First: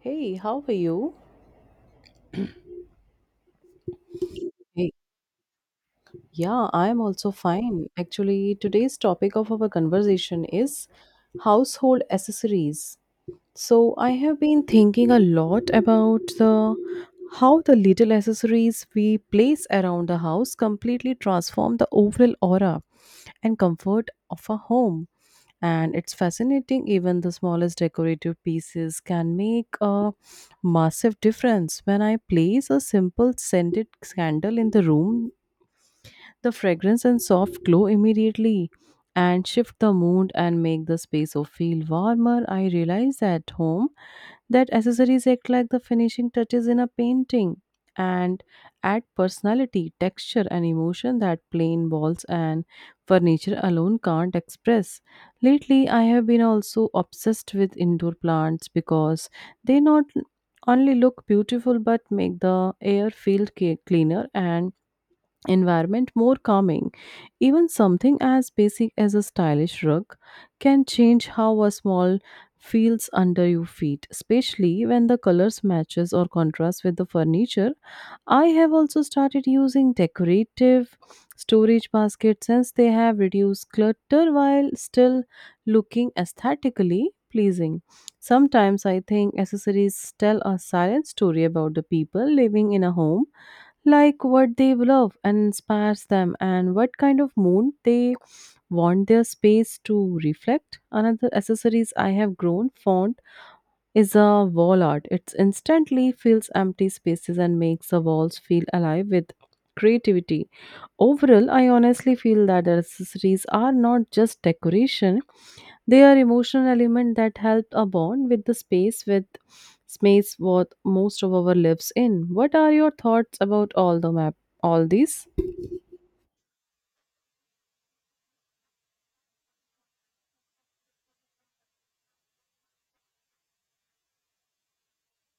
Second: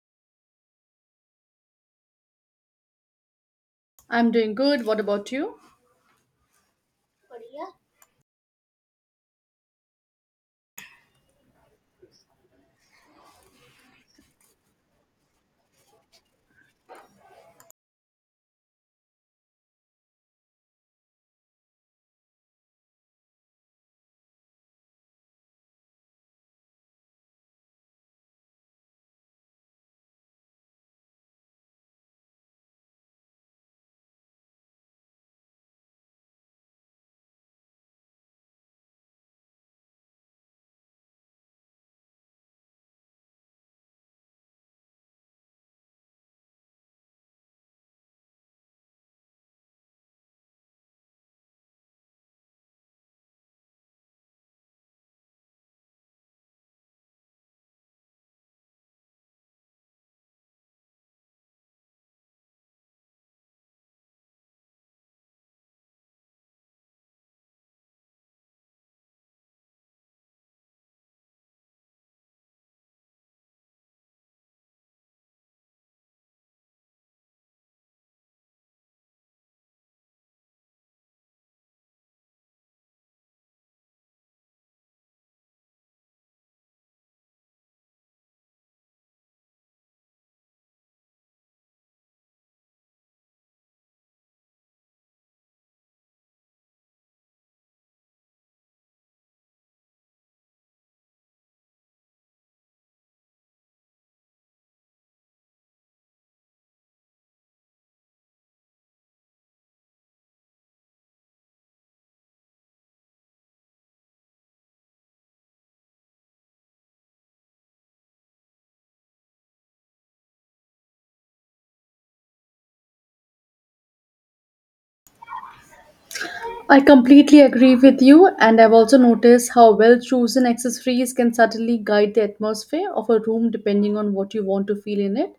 Hey, how are you? I'm doing good. Hey, What about you? yeah, I am also fine. Actually, today's topic of our conversation is household accessories. So I have been thinking a lot about the how the little accessories we place around the house completely transform the overall aura and comfort of a home. And it's fascinating, even the smallest decorative pieces can make a massive difference. When I place a simple scented candle in the room, the fragrance and soft glow immediately and shift the mood and make the space of feel warmer. I realized at home that accessories act like the finishing touches in a painting and add personality, texture, and emotion that plain walls and furniture alone can't express. Lately, I have been also obsessed with indoor plants because they not only look beautiful but make the air feel cleaner and environment more calming. Even something as basic as a stylish rug can change how a small feels under your feet, especially when the colors matches or contrast with the furniture. I have also started using decorative storage baskets since they have reduced clutter while still looking aesthetically pleasing. Sometimes I think accessories tell a silent story about the people living in a home, like what they love and inspires them and what kind of mood they want their space to reflect. Another accessories I have grown fond is a wall art. It instantly fills empty spaces and makes the walls feel alive with creativity. Overall, I honestly feel that the accessories are not just decoration, they are emotional element that help a bond with the space, with space what most of our lives in. What are your thoughts about all these? I completely agree with you, and I've also noticed how well chosen accessories can suddenly guide the atmosphere of a room depending on what you want to feel in it.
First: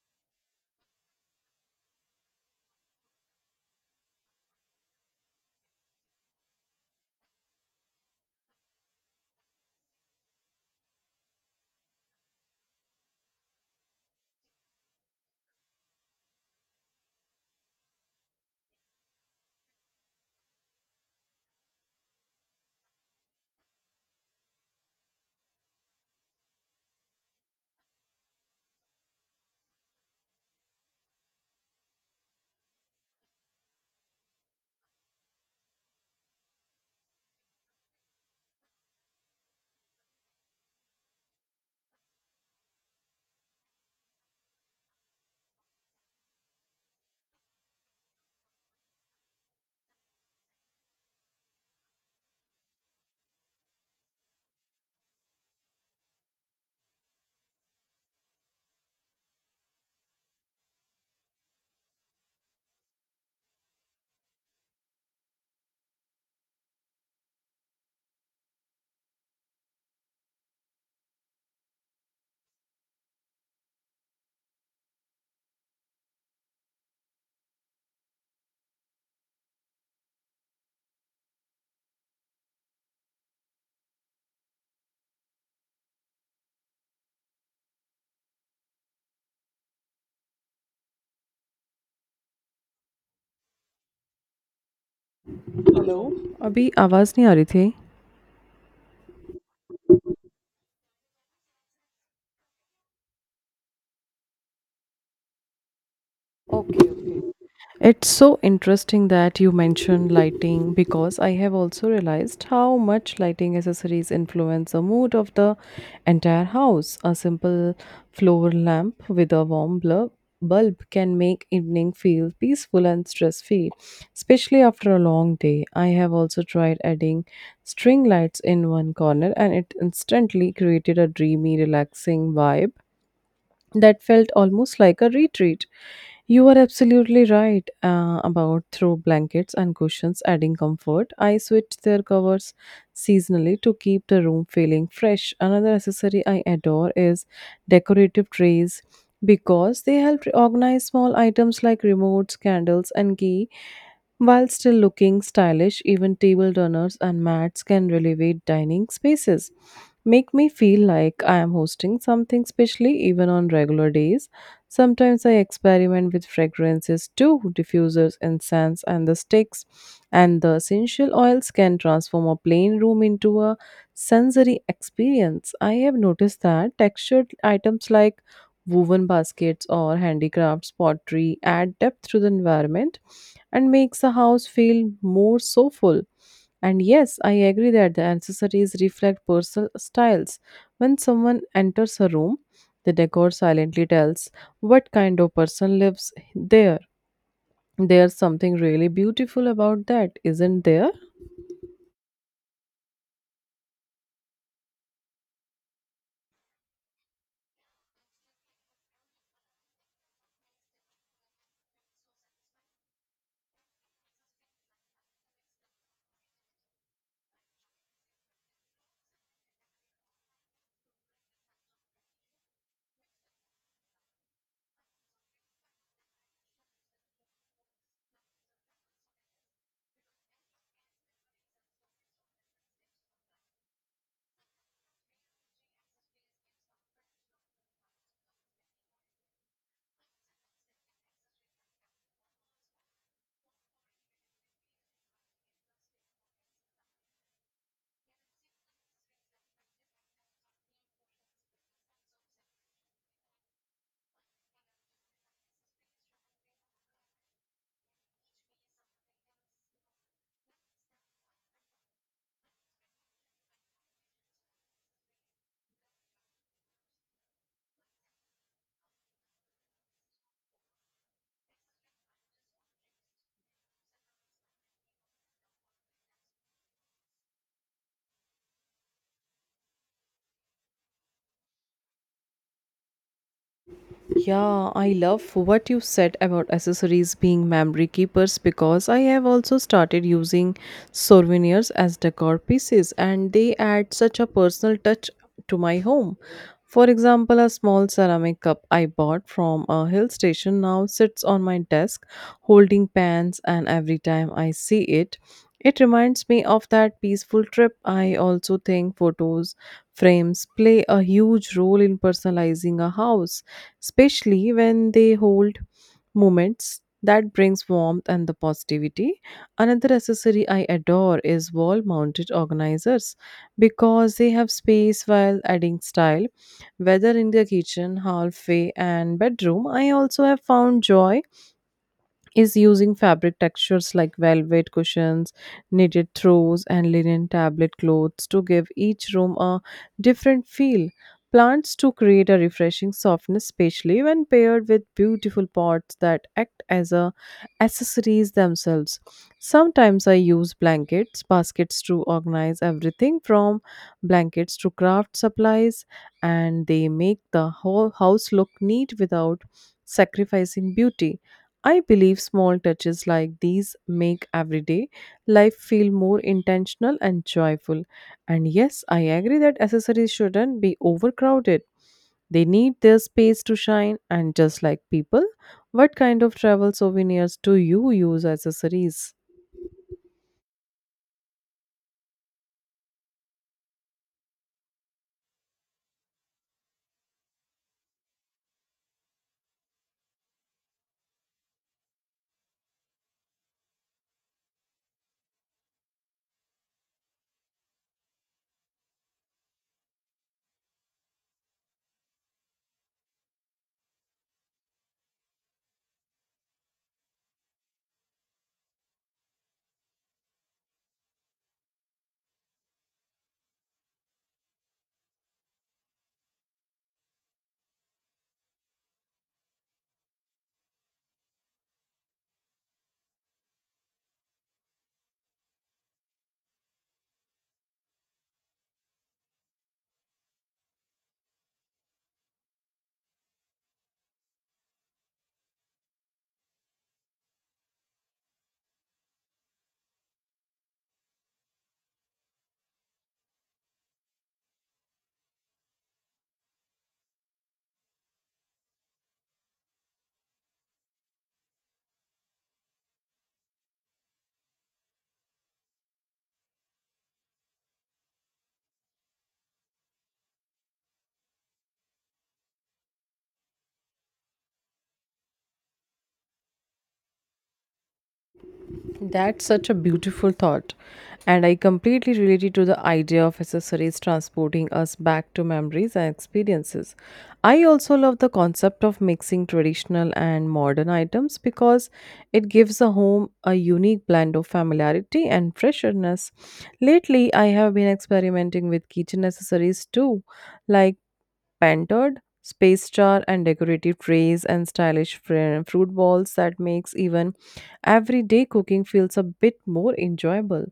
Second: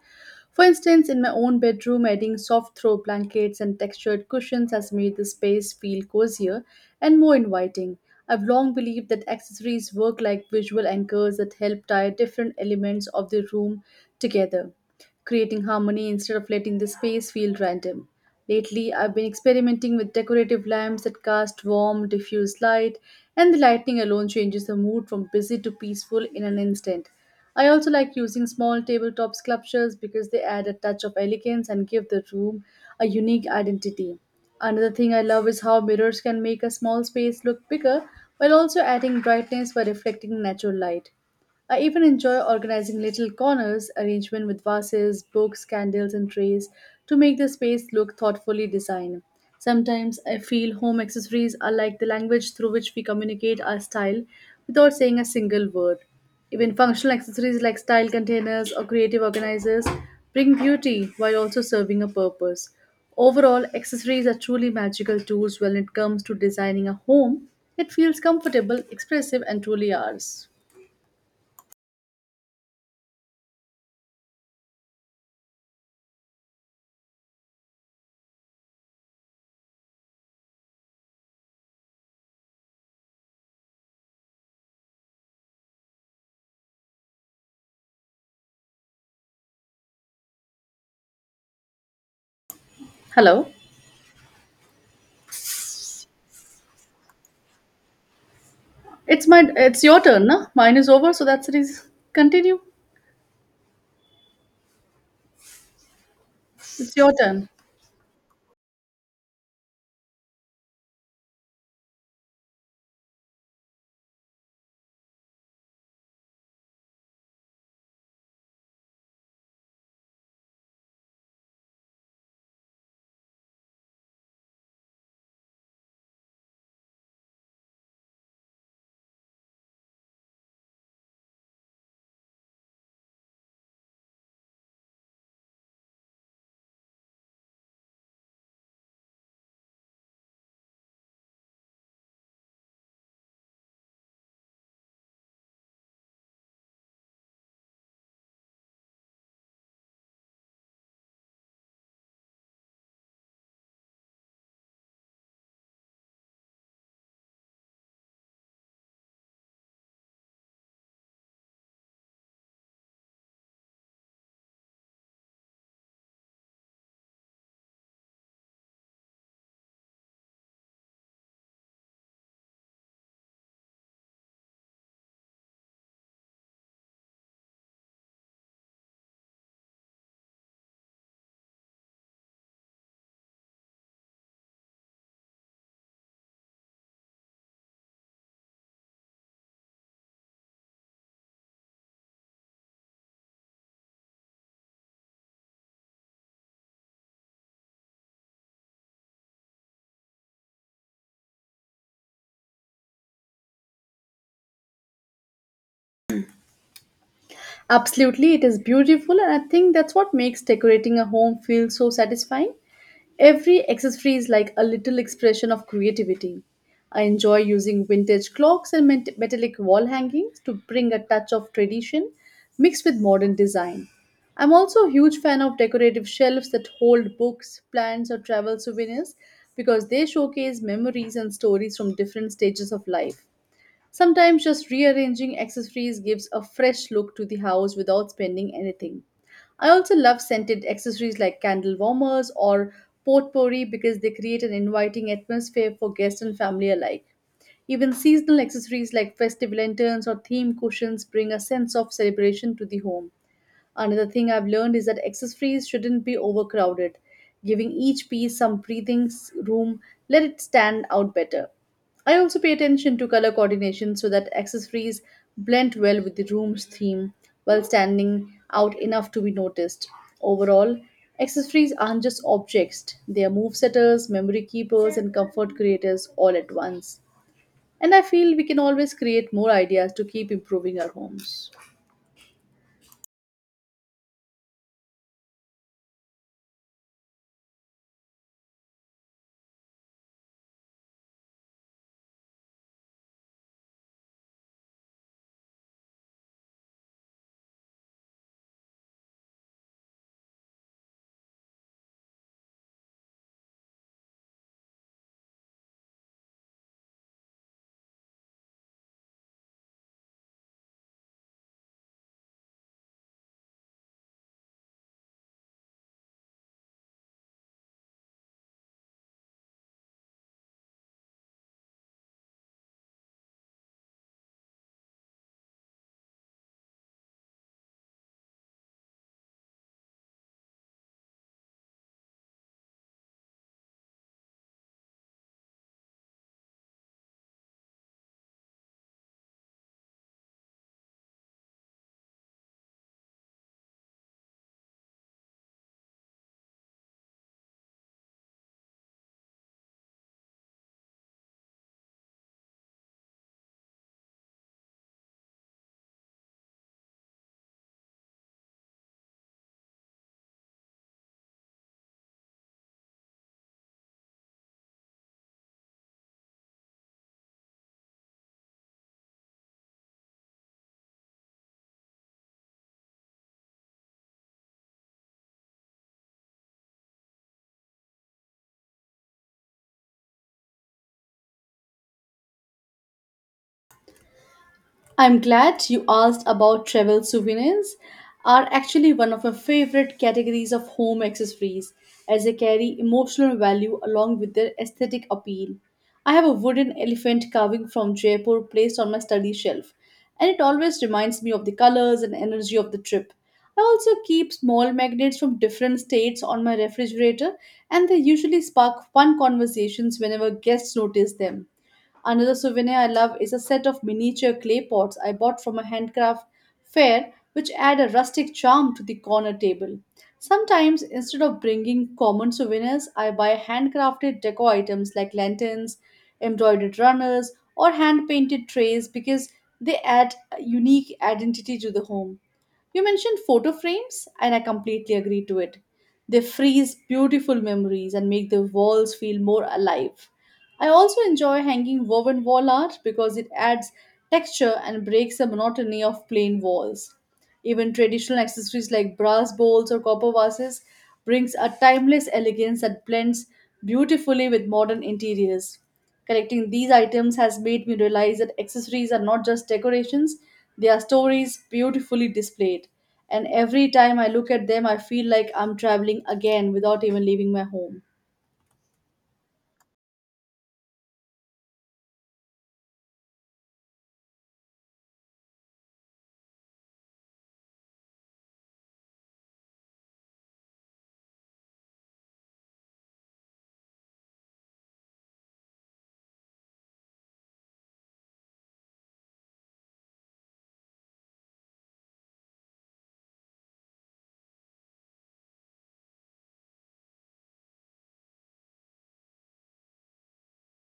For instance, in my own bedroom, adding soft throw blankets and textured cushions has made the space feel cozier and more inviting. I've long believed that accessories work like visual anchors that help tie different elements of the room together, creating harmony instead of letting the space feel random. Lately, I've been experimenting with decorative lamps that cast warm, diffuse light, and the lighting alone changes the mood from busy to peaceful in an instant. I also like using small tabletop sculptures because they add a touch of elegance and give the room a unique identity. Another thing I love is how mirrors can make a small space look bigger while also adding brightness by reflecting natural light. I even enjoy organizing little corners, arrangement with vases, books, candles, and trays to make the space look thoughtfully designed. Sometimes I feel home accessories are like the language through which we communicate our style without saying a single word. Even functional accessories like style containers or creative organizers bring beauty while also serving a purpose. Overall, accessories are truly magical tools when it comes to designing a home that feels comfortable, expressive, and truly ours. Hello. Hello, अभी आवाज नहीं आ रही थी. It's your turn, no? Mine is over, so that's it is continue. Okay, It's your okay. turn. It's so interesting that you mentioned lighting because I have also realized how much lighting accessories influence the mood of the entire house. A simple floor lamp with a warm blur bulb can make evening feel peaceful and stress-free, especially after a long day. I have also tried adding string lights in one corner and it instantly created a dreamy, relaxing vibe that felt almost like a retreat. You are absolutely right about throw blankets and cushions adding comfort. I switched their covers seasonally to keep the room feeling fresh. Another accessory I adore is decorative trays because they help organize small items like remotes, candles, and key while still looking stylish. Even table runners and mats can elevate dining spaces, make me feel like I am hosting something specially even on regular days. Sometimes I experiment with fragrances too, diffusers, incense, and the sticks. And the essential oils can transform a plain room into a sensory experience. I have noticed that textured items like woven baskets or handicrafts, pottery add depth to the environment and makes the house feel more soulful. And yes, I agree that the accessories reflect personal styles. When someone enters a room, the decor silently tells what kind of person lives there. There's something really beautiful about that, isn't there? Absolutely, it is beautiful, and I think that's what makes decorating a home feel so satisfying. Every accessory is like a little expression of creativity. I enjoy using vintage clocks and metallic wall hangings to bring a touch of tradition mixed with modern design. I'm also a huge fan of decorative shelves that hold books, plants, or travel souvenirs because they showcase memories and stories from different stages of life. Sometimes just rearranging accessories gives a fresh look to the house without spending anything. I also love scented accessories like candle warmers or potpourri because they create an inviting atmosphere for guests and family alike. Even seasonal accessories like festive lanterns or theme cushions bring a sense of celebration to the home. Another thing I've learned is that accessories shouldn't be overcrowded. Giving each piece some breathing room, let it stand out better. I also pay attention to color coordination so that accessories blend well with the room's theme while standing out enough to be noticed. Overall, accessories aren't just objects, they are move setters, memory keepers, and comfort creators all at once. And I feel we can always create more ideas to keep improving our homes. Yeah, I love what you said about accessories being memory keepers because I have also started using souvenirs as decor pieces and they add such a personal touch to my home. For example, a small ceramic cup I bought from a hill station now sits on my desk holding pans, and every time I see it, it reminds me of that peaceful trip. I also think photos frames play a huge role in personalizing a house, especially when they hold moments that brings warmth and the positivity. Another accessory I adore is wall mounted organizers because they have space while adding style, whether in the kitchen, hallway and bedroom. I also have found joy is using fabric textures like velvet cushions, knitted throws, and linen tablet clothes to give each room a different feel. Plants to create a refreshing softness, especially when paired with beautiful pots that act as a accessories themselves. Sometimes I use blankets, baskets to organize everything from blankets to craft supplies, and they make the whole house look neat without sacrificing beauty. I believe small touches like these make everyday life feel more intentional and joyful. And yes, I agree that accessories shouldn't be overcrowded. They need their space to shine, and just like people, what kind of travel souvenirs do you use as accessories? I'm glad you asked about travel souvenirs. Are actually one of my favorite categories of home accessories as they carry emotional value along with their aesthetic appeal. I have a wooden elephant carving from Jaipur placed on my study shelf, and it always reminds me of the colors and energy of the trip. I also keep small magnets from different states on my refrigerator, and they usually spark fun conversations whenever guests notice them. Another souvenir I love is a set of miniature clay pots I bought from a handcraft fair, which add a rustic charm to the corner table. Sometimes, instead of bringing common souvenirs, I buy handcrafted deco items like lanterns, embroidered runners, or hand painted trays because they add a unique identity to the home. You mentioned photo frames, and I completely agree to it. They freeze beautiful memories and make the walls feel more alive. I also enjoy hanging woven wall art because it adds texture and breaks the monotony of plain walls. Even traditional accessories like brass bowls or copper vases brings a timeless elegance that blends beautifully with modern interiors. Collecting these items has made me realize that accessories are not just decorations, they are stories beautifully displayed. And every time I look at them, I feel like I'm traveling again without even leaving my home. That's such a beautiful thought. And I completely related to the idea of accessories transporting us back to memories and experiences. I also love the concept of mixing traditional and modern items because it gives a home a unique blend of familiarity and freshness. Lately, I have been experimenting with kitchen accessories too, like painted space star and decorative trays and stylish fruit balls that makes even everyday cooking feels a bit more enjoyable.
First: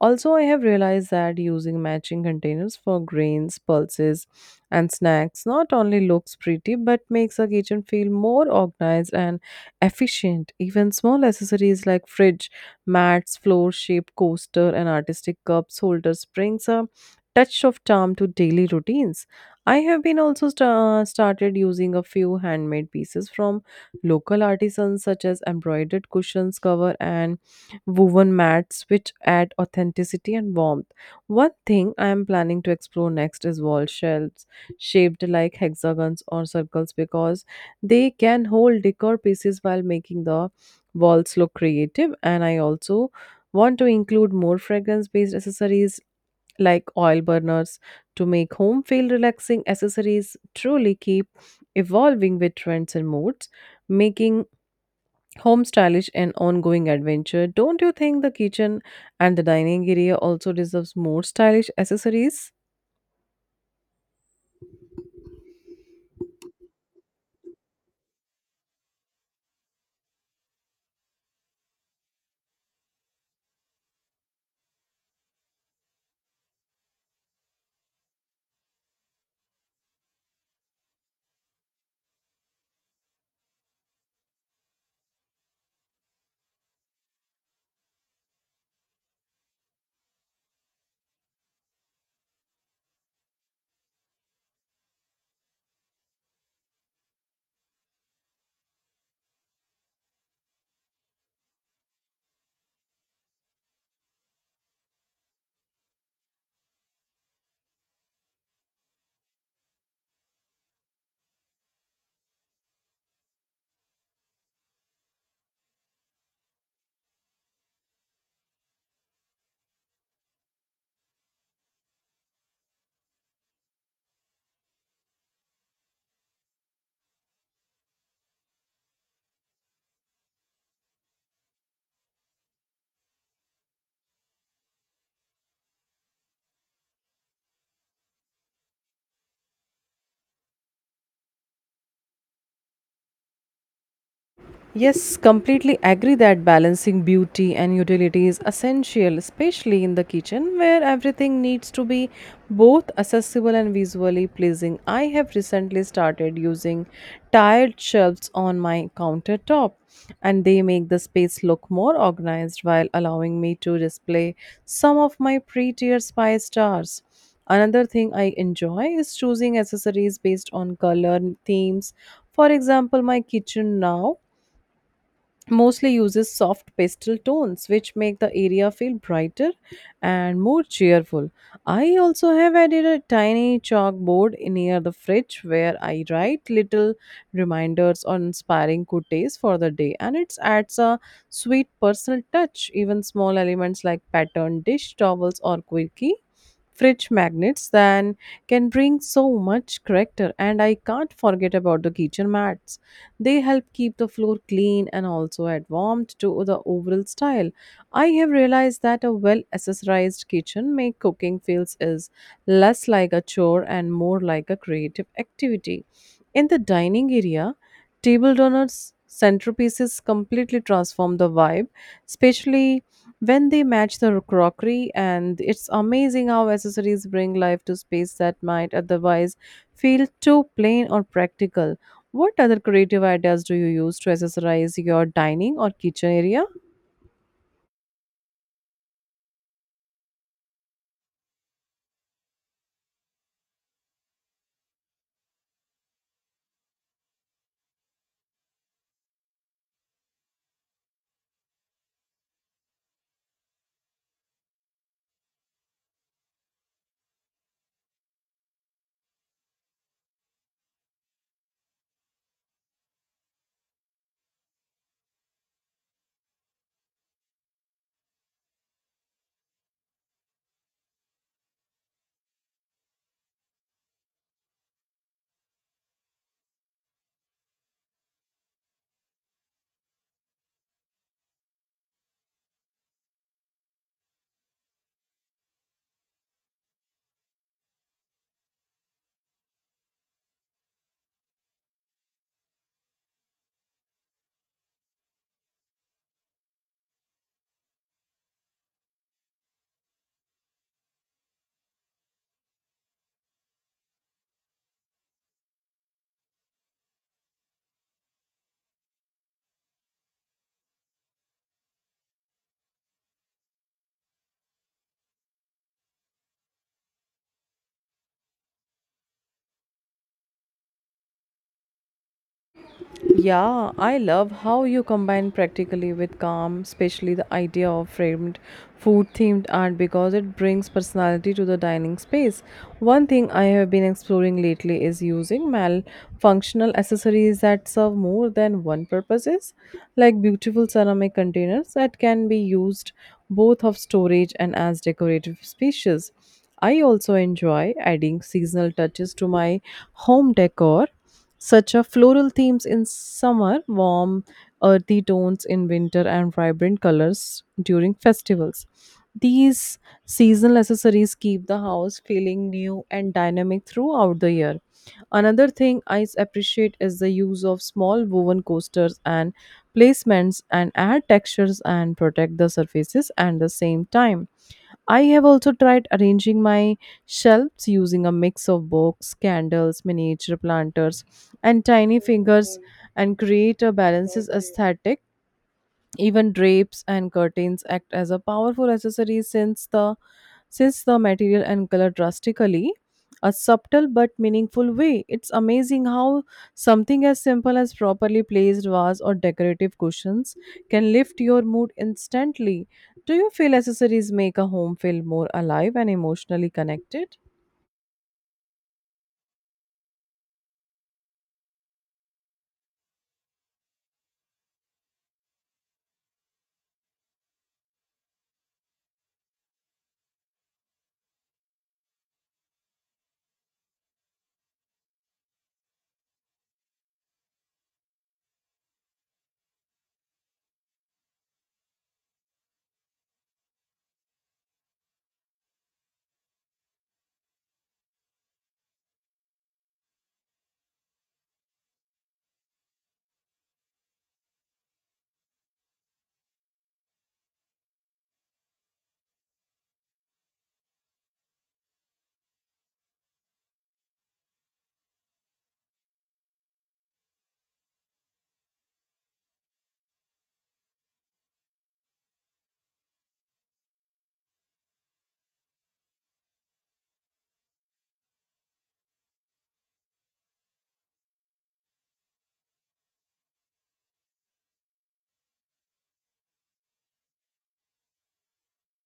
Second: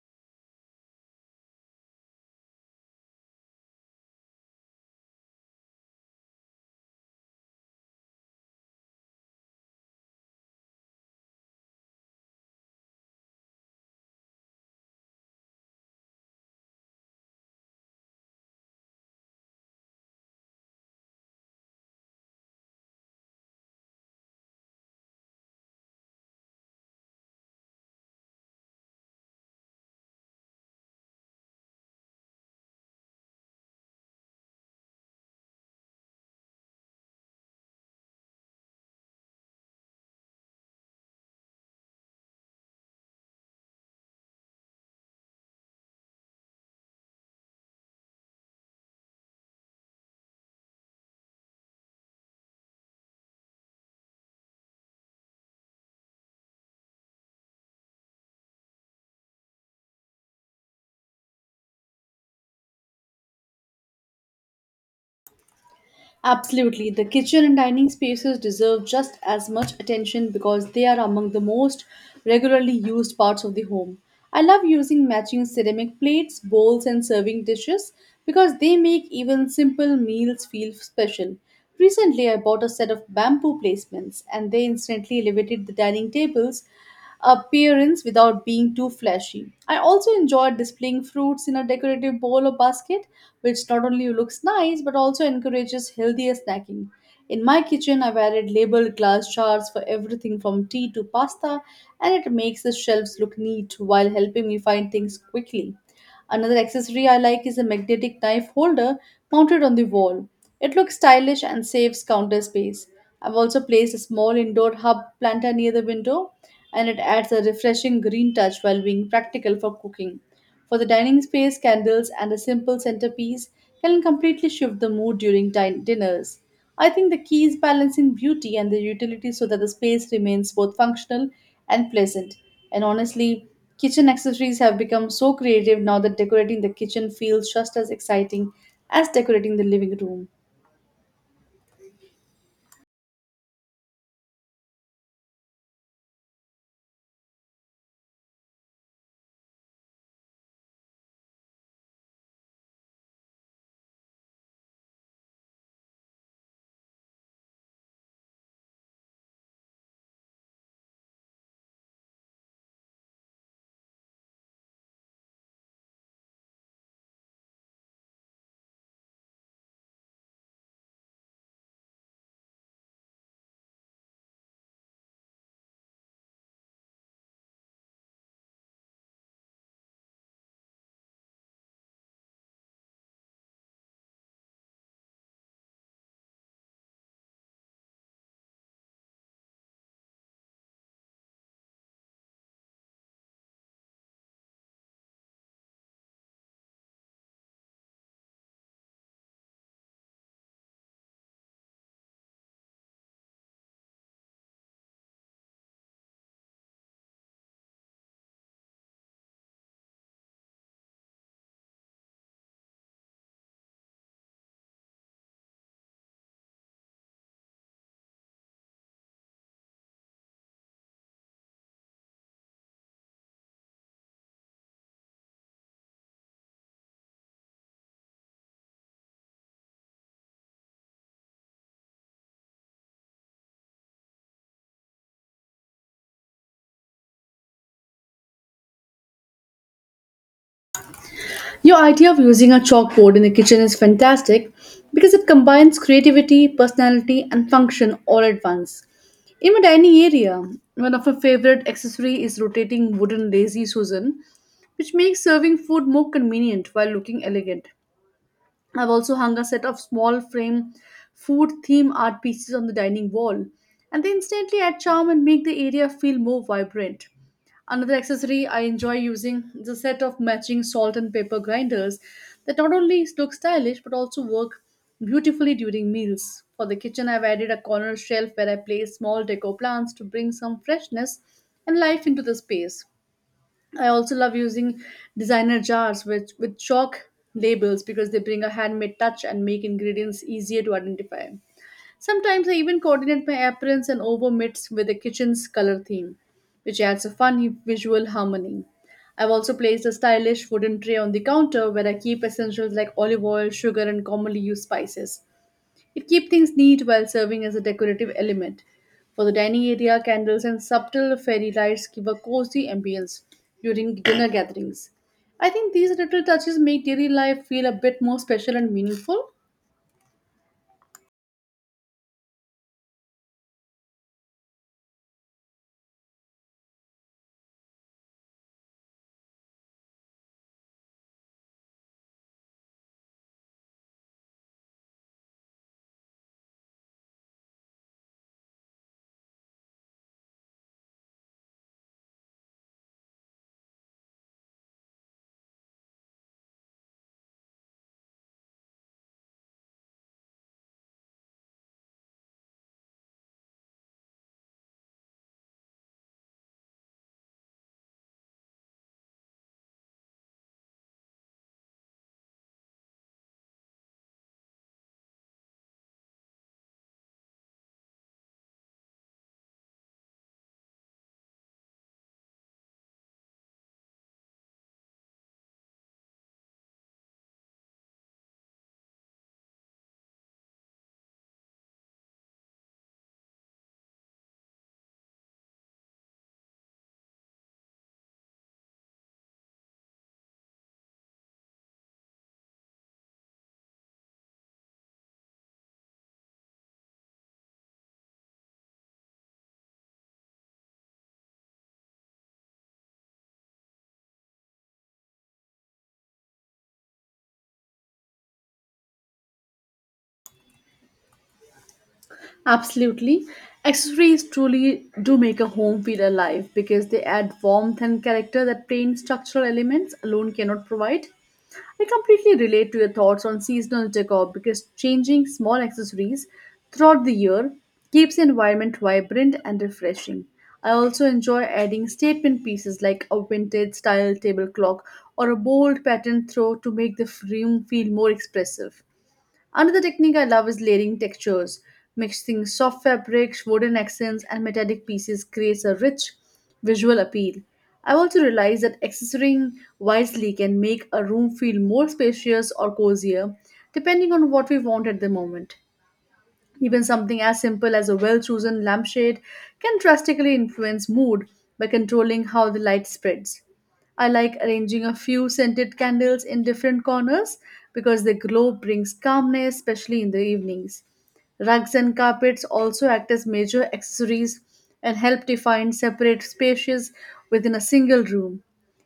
Also, I have realized that using matching containers for grains, pulses, and snacks not only looks pretty but makes a kitchen feel more organized and efficient. Even small accessories like fridge, mats, floor shaped coaster, and artistic cups holders brings a touch of charm to daily routines. I have been also started using a few handmade pieces from local artisans, such as embroidered cushions, cover, and woven mats, which add authenticity and warmth. One thing I am planning to explore next is wall shelves shaped like hexagons or circles because they can hold decor pieces while making the walls look creative. And I also want to include more fragrance based accessories like oil burners to make home feel relaxing. Accessories truly keep evolving with trends and moods, making home stylish an ongoing adventure. Don't you think the kitchen and the dining area also deserves more stylish accessories? Absolutely. The kitchen and dining spaces deserve just as much attention because they are among the most regularly used parts of the home. I love using matching ceramic plates, bowls, and serving dishes because they make even simple meals feel special. Recently, I bought a set of bamboo placements and they instantly elevated the dining tables appearance without being too flashy. I also enjoy displaying fruits in a decorative bowl or basket, which not only looks nice but also encourages healthier snacking. In my kitchen, I have added labeled glass jars for everything from tea to pasta, and it makes the shelves look neat while helping me find things quickly. Another accessory I like is a magnetic knife holder mounted on the wall. It looks stylish and saves counter space. I've also placed a small indoor hub planter near the window, and it adds a refreshing green touch while being practical for cooking. For the dining space, candles and a simple centerpiece can completely shift the mood during dinners. I think the key is balancing beauty and the utility so that the space remains both functional and pleasant. And honestly, kitchen accessories have become so creative now that decorating the kitchen feels just as exciting as decorating the living room. Yes, completely agree that balancing beauty and utility is essential, especially in the kitchen where everything needs to be both accessible and visually pleasing. I have recently started using tiled shelves on my countertop, and they make the space look more organized while allowing me to display some of my prettier spice jars. Another thing I enjoy is choosing accessories based on color themes. For example, my kitchen now mostly uses soft pastel tones which make the area feel brighter and more cheerful. I also have added a tiny chalkboard near the fridge where I write little reminders or inspiring quotes for the day, and it adds a sweet personal touch. Even small elements like patterned dish towels or quirky fridge magnets then can bring so much character. And I can't forget about the kitchen mats, they help keep the floor clean and also add warmth to the overall style. I have realized that a well accessorized kitchen makes cooking feels is less like a chore and more like a creative activity. In the dining area, table donors centerpieces completely transform the vibe, especially when they match the crockery. And it's amazing how accessories bring life to space that might otherwise feel too plain or practical. What other creative ideas do you use to accessorize your dining or kitchen area? Your idea of using a chalkboard in the kitchen is fantastic because it combines creativity, personality, and function all at once. In my dining area, one of my favorite accessory is rotating wooden lazy susan, which makes serving food more convenient while looking elegant. I've also hung a set of small frame food theme art pieces on the dining wall, and they instantly add charm and make the area feel more vibrant. Another accessory I enjoy using is a set of matching salt and pepper grinders that not only look stylish but also work beautifully during meals. For the kitchen, I've added a corner shelf where I place small deco plants to bring some freshness and life into the space. I also love using designer jars with chalk labels because they bring a handmade touch and make ingredients easier to identify. Sometimes I even coordinate my appearance and over mitts with the kitchen's color theme, which adds a fun visual harmony. I've also placed a stylish wooden tray on the counter where I keep essentials like olive oil, sugar, and commonly used spices. It keeps things neat while serving as a decorative element. For the dining area, candles and subtle fairy lights give a cozy ambience during dinner gatherings. I think these little touches make daily life feel a bit more special and meaningful. Yeah, I love how you combine practically with calm, especially the idea of framed food themed art because it brings personality to the dining space. One thing I have been exploring lately is using malfunctional accessories that serve more than one purposes, like beautiful ceramic containers that can be used both of storage and as decorative species. I also enjoy adding seasonal touches to my home decor, such a floral themes in summer, warm, earthy tones in winter, and vibrant colors during festivals. These seasonal accessories keep the house feeling new and dynamic throughout the year. Another thing I appreciate is the use of small woven coasters and placements and add textures and protect the surfaces at the same time. I have also tried arranging my shelves using a mix of books, candles, miniature planters, and tiny fingers and create a balanced aesthetic. Even drapes and curtains act as a powerful accessory since the material and color drastically a subtle but meaningful way. It's amazing how something as simple as properly placed vase or decorative cushions can lift your mood instantly. Do you feel accessories make a home feel more alive and emotionally connected? Absolutely. Accessories truly do make a home feel alive because they add warmth and character that plain structural elements alone cannot provide. I completely relate to your thoughts on seasonal decor because changing small accessories throughout the year keeps the environment vibrant and refreshing. I also enjoy adding statement pieces like a vintage style table clock or a bold pattern throw to make the room feel more expressive. Another technique I love is layering textures. Mixing soft fabrics, wooden accents, and metallic pieces creates a rich visual appeal. I've also realized that accessorying wisely can make a room feel more spacious or cozier, depending on what we want at the moment. Even something as simple as a well chosen lampshade can drastically influence mood by controlling how the light spreads. I like arranging a few scented candles in different corners because the glow brings calmness, especially in the evenings. Rugs and carpets also act as major accessories and help define separate spaces within a single room.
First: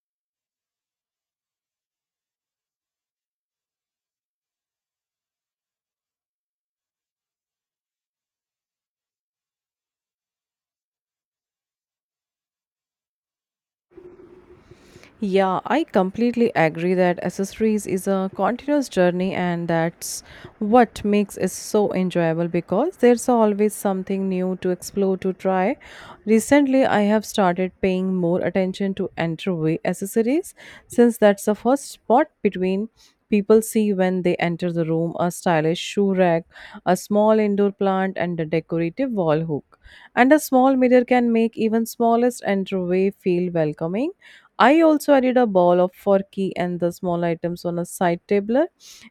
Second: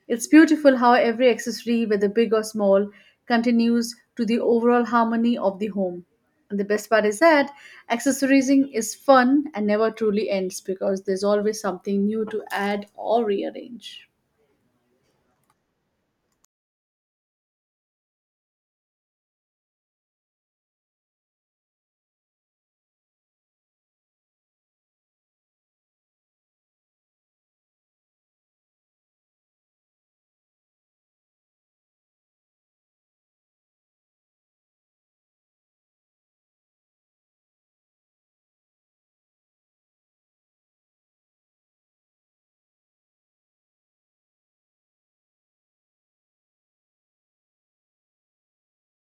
It's beautiful how every accessory, whether big or small, continues to the overall harmony of the home. And the best part is that accessorizing is fun and never truly ends because there's always something new to add or rearrange. Yeah, I completely agree that accessories is a continuous journey, and that's what makes it so enjoyable because there's always something new to explore to try. Recently, I have started paying more attention to enterway accessories since that's the first spot between people see when they enter the room. A stylish shoe rack, a small indoor plant, and a decorative wall hook. And a small mirror can make even smallest entryway feel welcoming. I also added a ball of forky and the small items on a side table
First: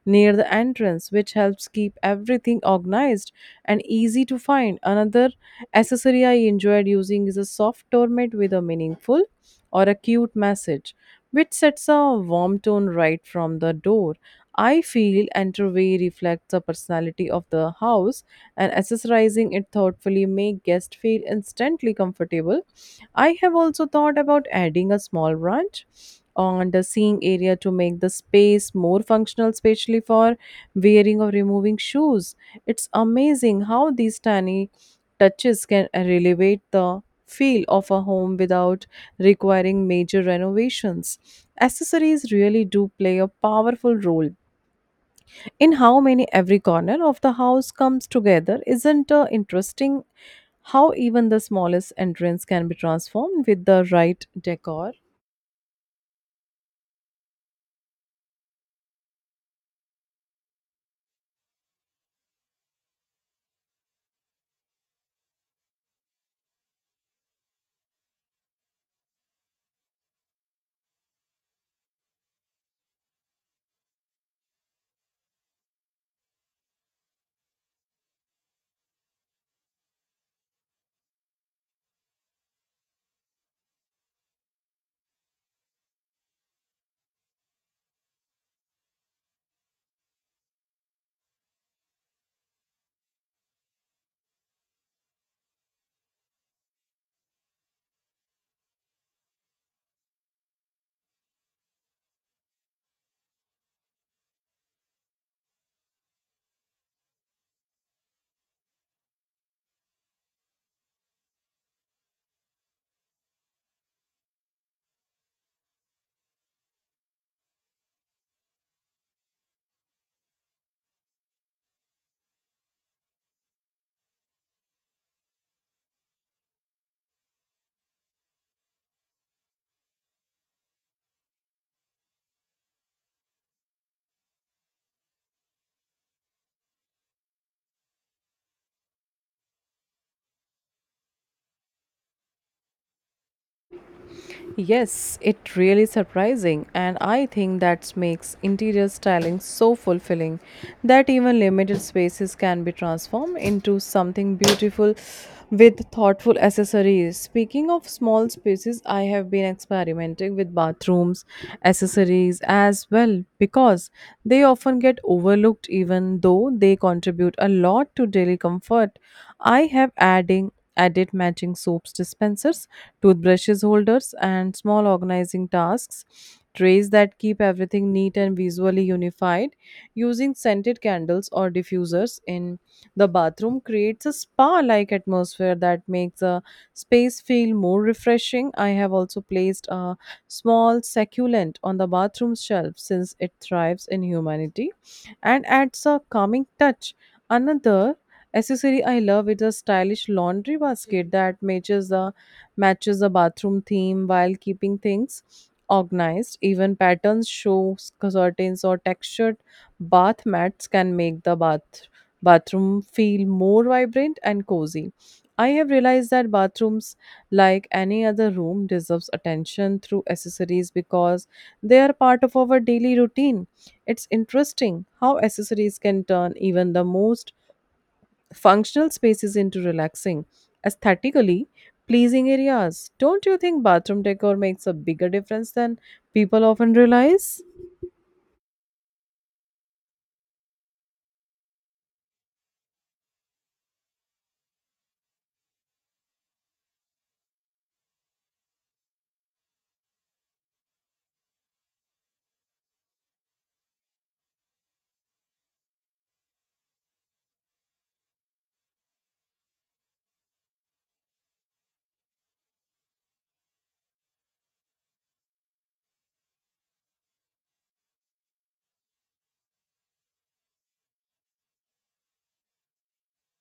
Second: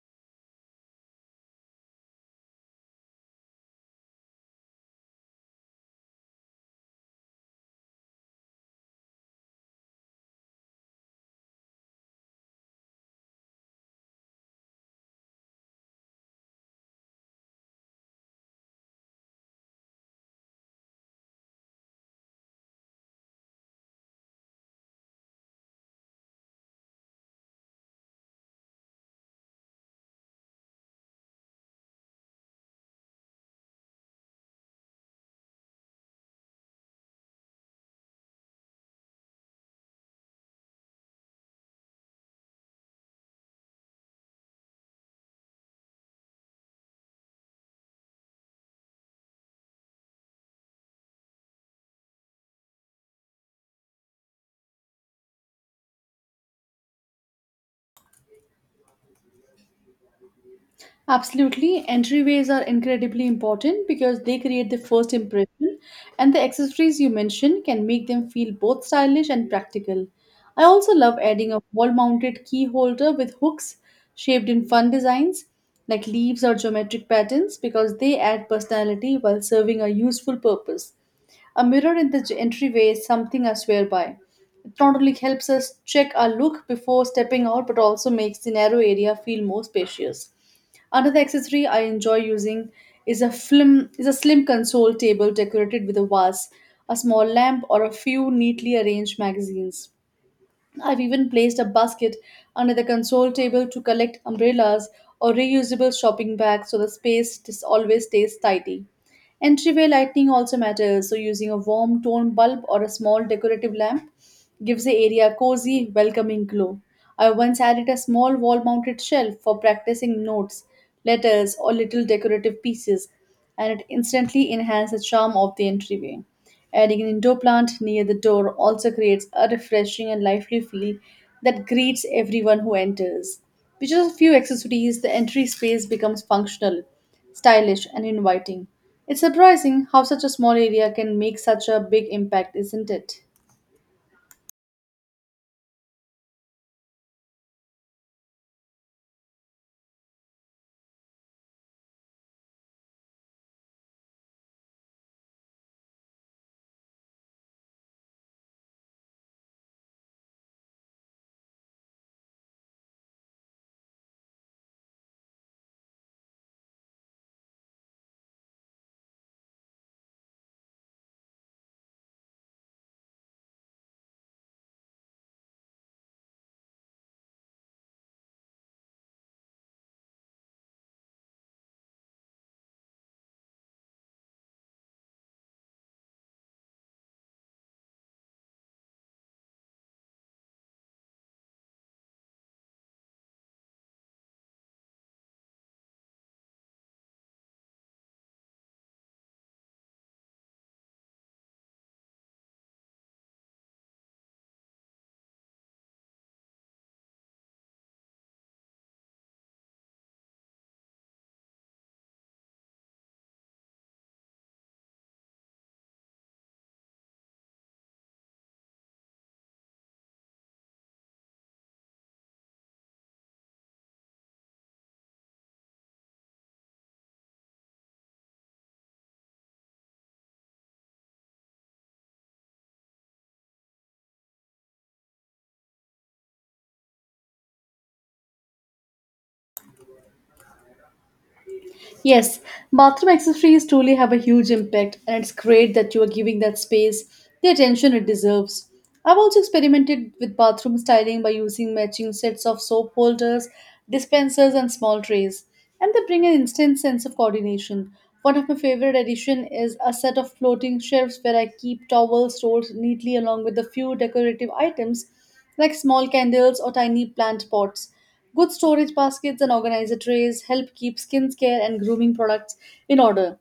near the entrance, which helps keep everything organized and easy to find. Another accessory I enjoyed using is a soft doormat with a meaningful or a cute message, which sets a warm tone right from the door. I feel entryway reflects the personality of the house, and accessorizing it thoughtfully make guests feel instantly comfortable. I have also thought about adding a small branch on the seeing area to make the space more functional, especially for wearing or removing shoes. It's amazing how these tiny touches can elevate the feel of a home without requiring major renovations. Accessories really do play a powerful role in how many every corner of the house comes together. Isn't it interesting how even the smallest entrance can be transformed with the right decor? Absolutely. Entryways are incredibly important because they create the first impression, and the accessories you mentioned can make them feel both stylish and practical. I also love adding a wall mounted key holder with hooks shaped in fun designs like leaves or geometric patterns because they add personality while serving a useful purpose. A mirror in the entryway is something I swear by. It not only helps us check our look before stepping out but also makes the narrow area feel more spacious. Another accessory I enjoy using is a film is a slim console table decorated with a vase, a small lamp, or a few neatly arranged magazines. I've even placed a basket under the console table to collect umbrellas or reusable shopping bags so the space just always stays tidy. Entryway lighting also matters, so using a warm tone bulb or a small decorative lamp gives the area a cozy, welcoming glow. I once added a small wall mounted shelf for practicing notes, letters, or little decorative pieces, and it instantly enhances the charm of the entryway. Adding an indoor plant near the door also creates a refreshing and lively feel that greets everyone who enters. With just a few accessories, the entry space becomes functional, stylish, and inviting. It's surprising how such a small area can make such a big impact, isn't it? Yes, it really surprising, and I think that makes interior styling so fulfilling that even limited spaces can be transformed into something beautiful with thoughtful accessories. Speaking of small spaces, I have been experimenting with bathrooms accessories as well, because they often get overlooked even though they contribute a lot to daily comfort. I have adding added matching soaps dispensers, toothbrushes holders, and small organizing tasks, trays that keep everything neat and visually unified. Using scented candles or diffusers in the bathroom creates a spa like atmosphere that makes a space feel more refreshing. I have also placed a small succulent on the bathroom shelf, since it thrives in humanity and adds a calming touch. Another accessory I love is a stylish laundry basket that matches the bathroom theme while keeping things organized. Even patterns, shows, curtains, or textured bath mats can make the bathroom feel more vibrant and cozy. I have realized that bathrooms, like any other room, deserves attention through accessories because they are part of our daily routine. It's interesting how accessories can turn even the most functional spaces into relaxing, aesthetically pleasing areas. Don't you think bathroom decor makes a bigger difference than people often realize? Yes, bathroom accessories truly have a huge impact, and it's great that you are giving that space the attention it deserves. I've also experimented with bathroom styling by using matching sets of soap holders, dispensers, and small trays, and they bring an instant sense of coordination. One of my favorite additions is a set of floating shelves where I keep towels rolled neatly along with a few decorative items like small candles or tiny plant pots. Good storage baskets and organizer trays help keep skincare and grooming products in order,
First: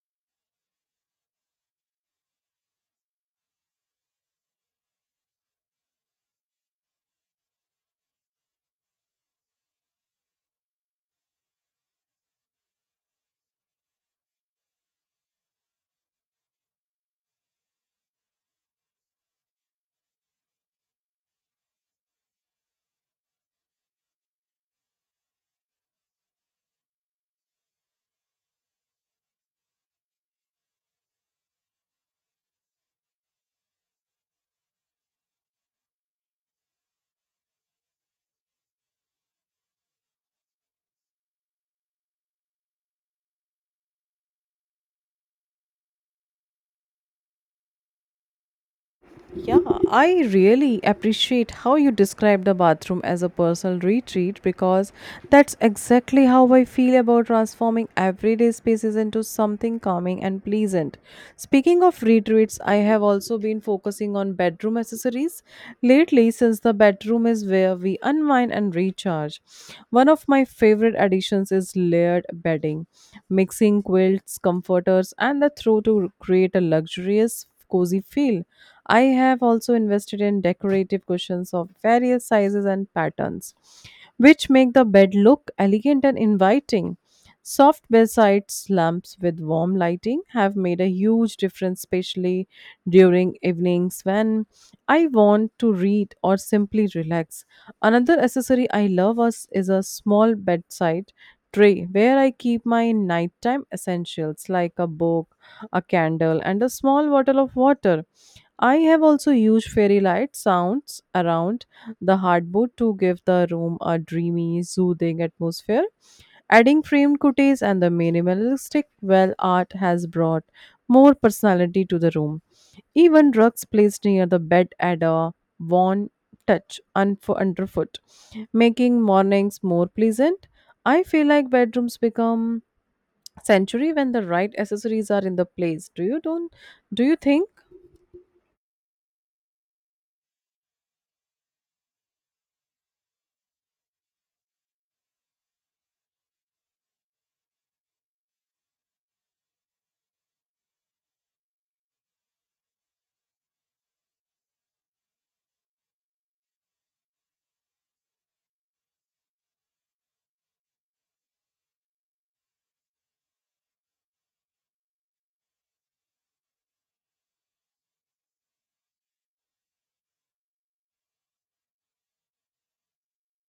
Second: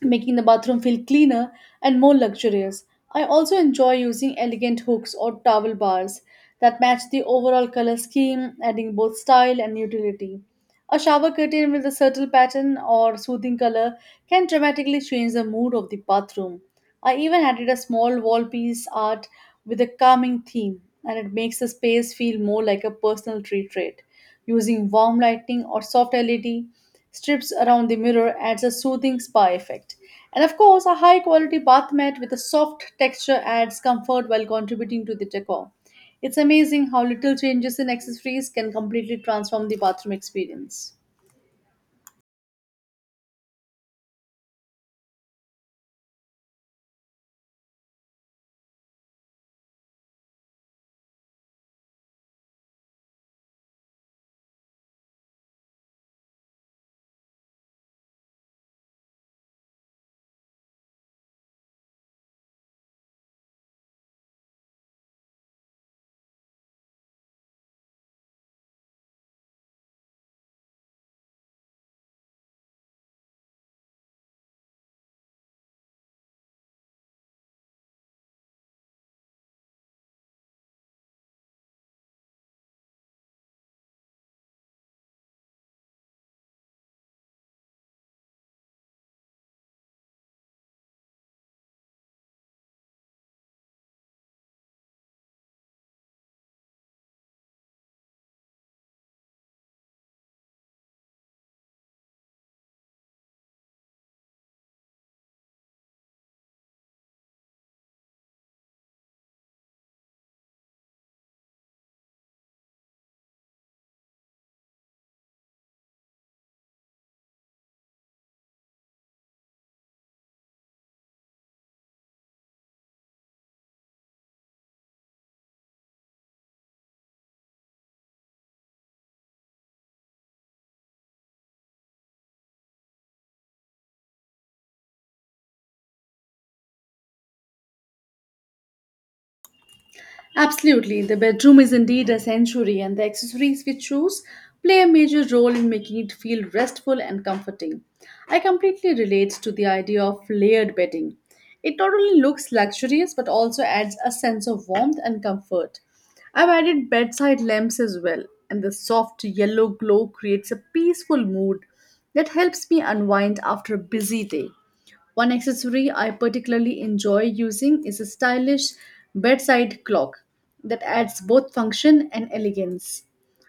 making the bathroom feel cleaner and more luxurious. I also enjoy using elegant hooks or towel bars that match the overall color scheme, adding both style and utility. A shower curtain with a subtle pattern or soothing color can dramatically change the mood of the bathroom. I even added a small wall piece art with a calming theme, and it makes the space feel more like a personal retreat. Using warm lighting or soft LED strips around the mirror adds a soothing spa effect. And of course, a high quality bath mat with a soft texture adds comfort while contributing to the decor. It's amazing how little changes in accessories can completely transform the bathroom experience. Yeah, I really appreciate how you describe the bathroom as a personal retreat, because that's exactly how I feel about transforming everyday spaces into something calming and pleasant. Speaking of retreats, I have also been focusing on bedroom accessories lately, since the bedroom is where we unwind and recharge. One of my favorite additions is layered bedding, mixing quilts, comforters, and the throw to create a luxurious, cozy feel. I have also invested in decorative cushions of various sizes and patterns, which make the bed look elegant and inviting. Soft bedsides lamps with warm lighting have made a huge difference, especially during evenings when I want to read or simply relax. Another accessory I love is a small bedside tray where I keep my nighttime essentials like a book, a candle, and a small bottle of water. I have also used fairy light sounds around the hardboard to give the room a dreamy, soothing atmosphere. Adding framed cuties and the minimalistic well art has brought more personality to the room. Even rugs placed near the bed add a warm touch underfoot, making mornings more pleasant. I feel like bedrooms become sanctuary when the right accessories are in the place. Do you don't? Do you think? Absolutely, the bedroom is indeed a sanctuary, and the accessories we choose play a major role in making it feel restful and comforting. I completely relate to the idea of layered bedding. It not only looks luxurious but also adds a sense of warmth and comfort. I've added bedside lamps as well, and the soft yellow glow creates a peaceful mood that helps me unwind after a busy day. One accessory I particularly enjoy using is a stylish bedside clock that adds both function and elegance.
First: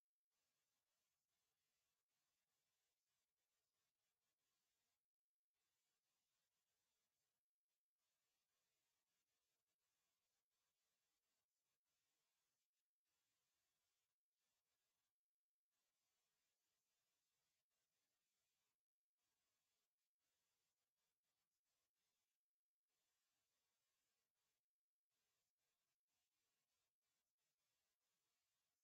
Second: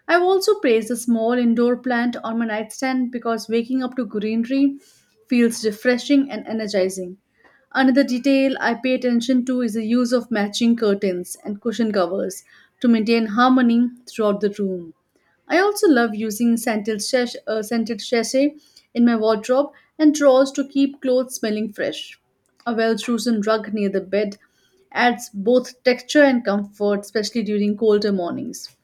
I've also placed a small indoor plant on my nightstand because waking up to greenery feels refreshing and energizing. Another detail I pay attention to is the use of matching curtains and cushion covers to maintain harmony throughout the room. I also love using scented, scented sachet in my wardrobe and drawers to keep clothes smelling fresh. A well chosen rug near the bed adds both texture and comfort, especially during colder mornings.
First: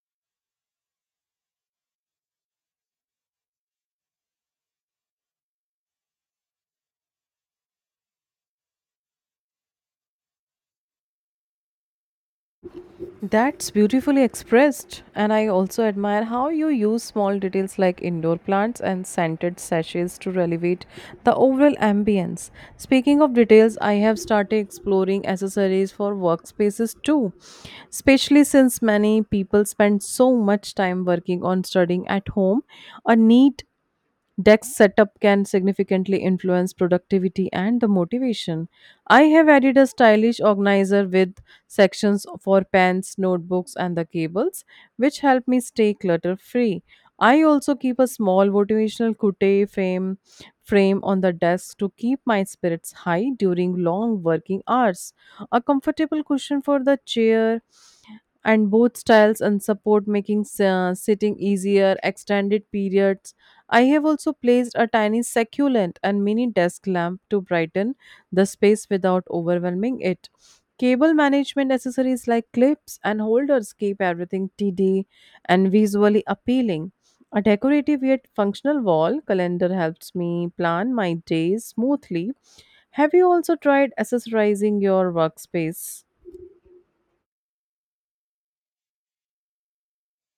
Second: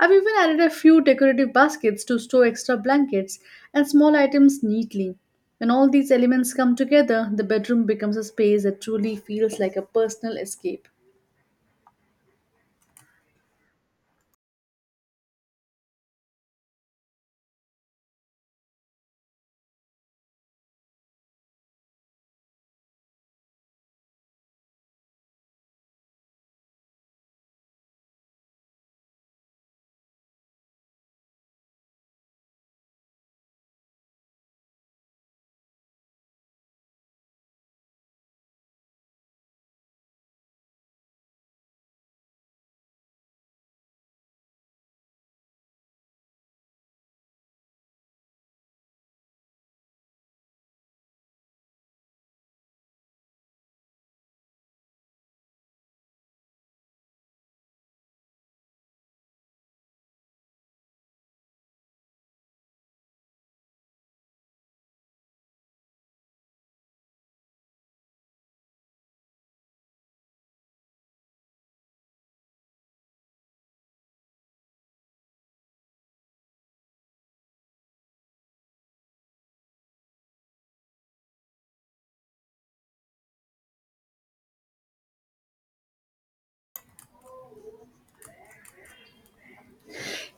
I've even added a few decorative baskets to store extra blankets and small items neatly. When all these elements come together, the bedroom becomes a space that truly feels like a personal escape. That's beautifully expressed, and I also admire how you use small details like indoor plants and scented sachets to elevate the overall ambience. Speaking of details, I have started exploring accessories for workspaces too, especially since many people spend so much time working on studying at home. A neat desk setup can significantly influence productivity and the motivation. I have added a stylish organizer with sections for pens, notebooks, and the cables, which help me stay clutter free. I also keep a small motivational quote frame, frame on the desk to keep my spirits high during long working hours. A comfortable cushion for the chair and both styles and support, making sitting easier extended periods. I have also placed a tiny succulent and mini desk lamp to brighten the space without overwhelming it. Cable management accessories like clips and holders keep everything tidy and visually appealing. A decorative yet functional wall calendar helps me plan my days smoothly. Have you also tried accessorizing your workspace?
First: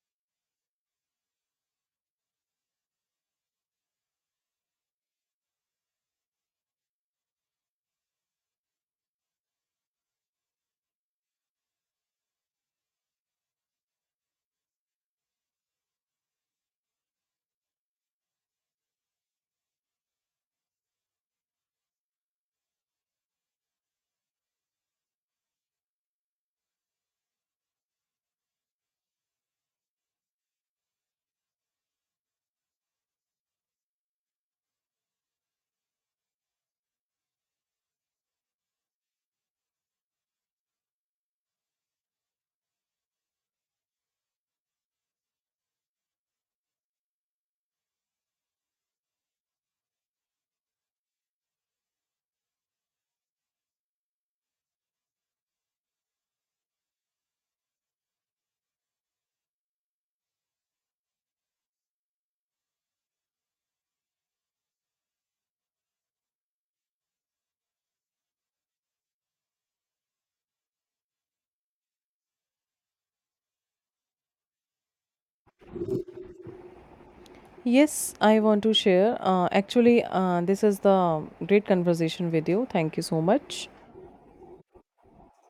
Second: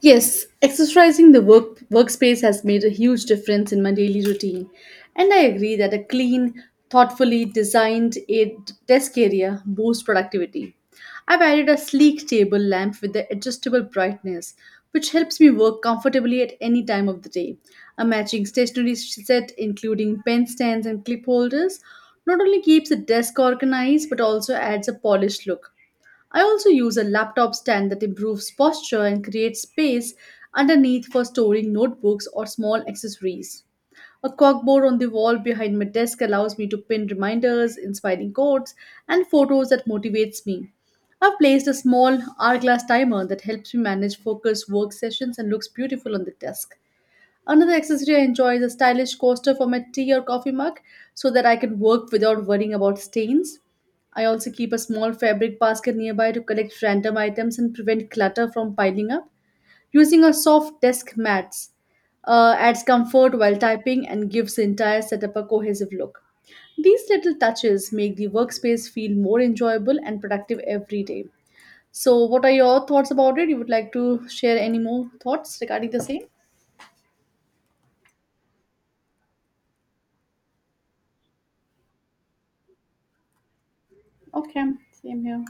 Yes, exercising the workspace has made a huge difference in my daily routine. And I agree that a clean, thoughtfully designed a desk area boosts productivity. I've added a sleek table lamp with the adjustable brightness, which helps me work comfortably at any time of the day. A matching stationery set, including pen stands and clip holders, not only keeps the desk organized but also adds a polished look. I also use a laptop stand that improves posture and creates space underneath for storing notebooks or small accessories. A corkboard on the wall behind my desk allows me to pin reminders, inspiring quotes, and photos that motivates me. I've placed a small hourglass timer that helps me manage focused work sessions and looks beautiful on the desk. Another accessory I enjoy is a stylish coaster for my tea or coffee mug so that I can work without worrying about stains. I also keep a small fabric basket nearby to collect random items and prevent clutter from piling up. Using a soft desk mats adds comfort while typing and gives the entire setup a cohesive look. These little touches make the workspace feel more enjoyable and productive every day. So, what are your thoughts about it? You would like to share any more thoughts regarding the same? Yes, I want to share. Actually, this is the great conversation with you. Thank you so much. Okay, same here.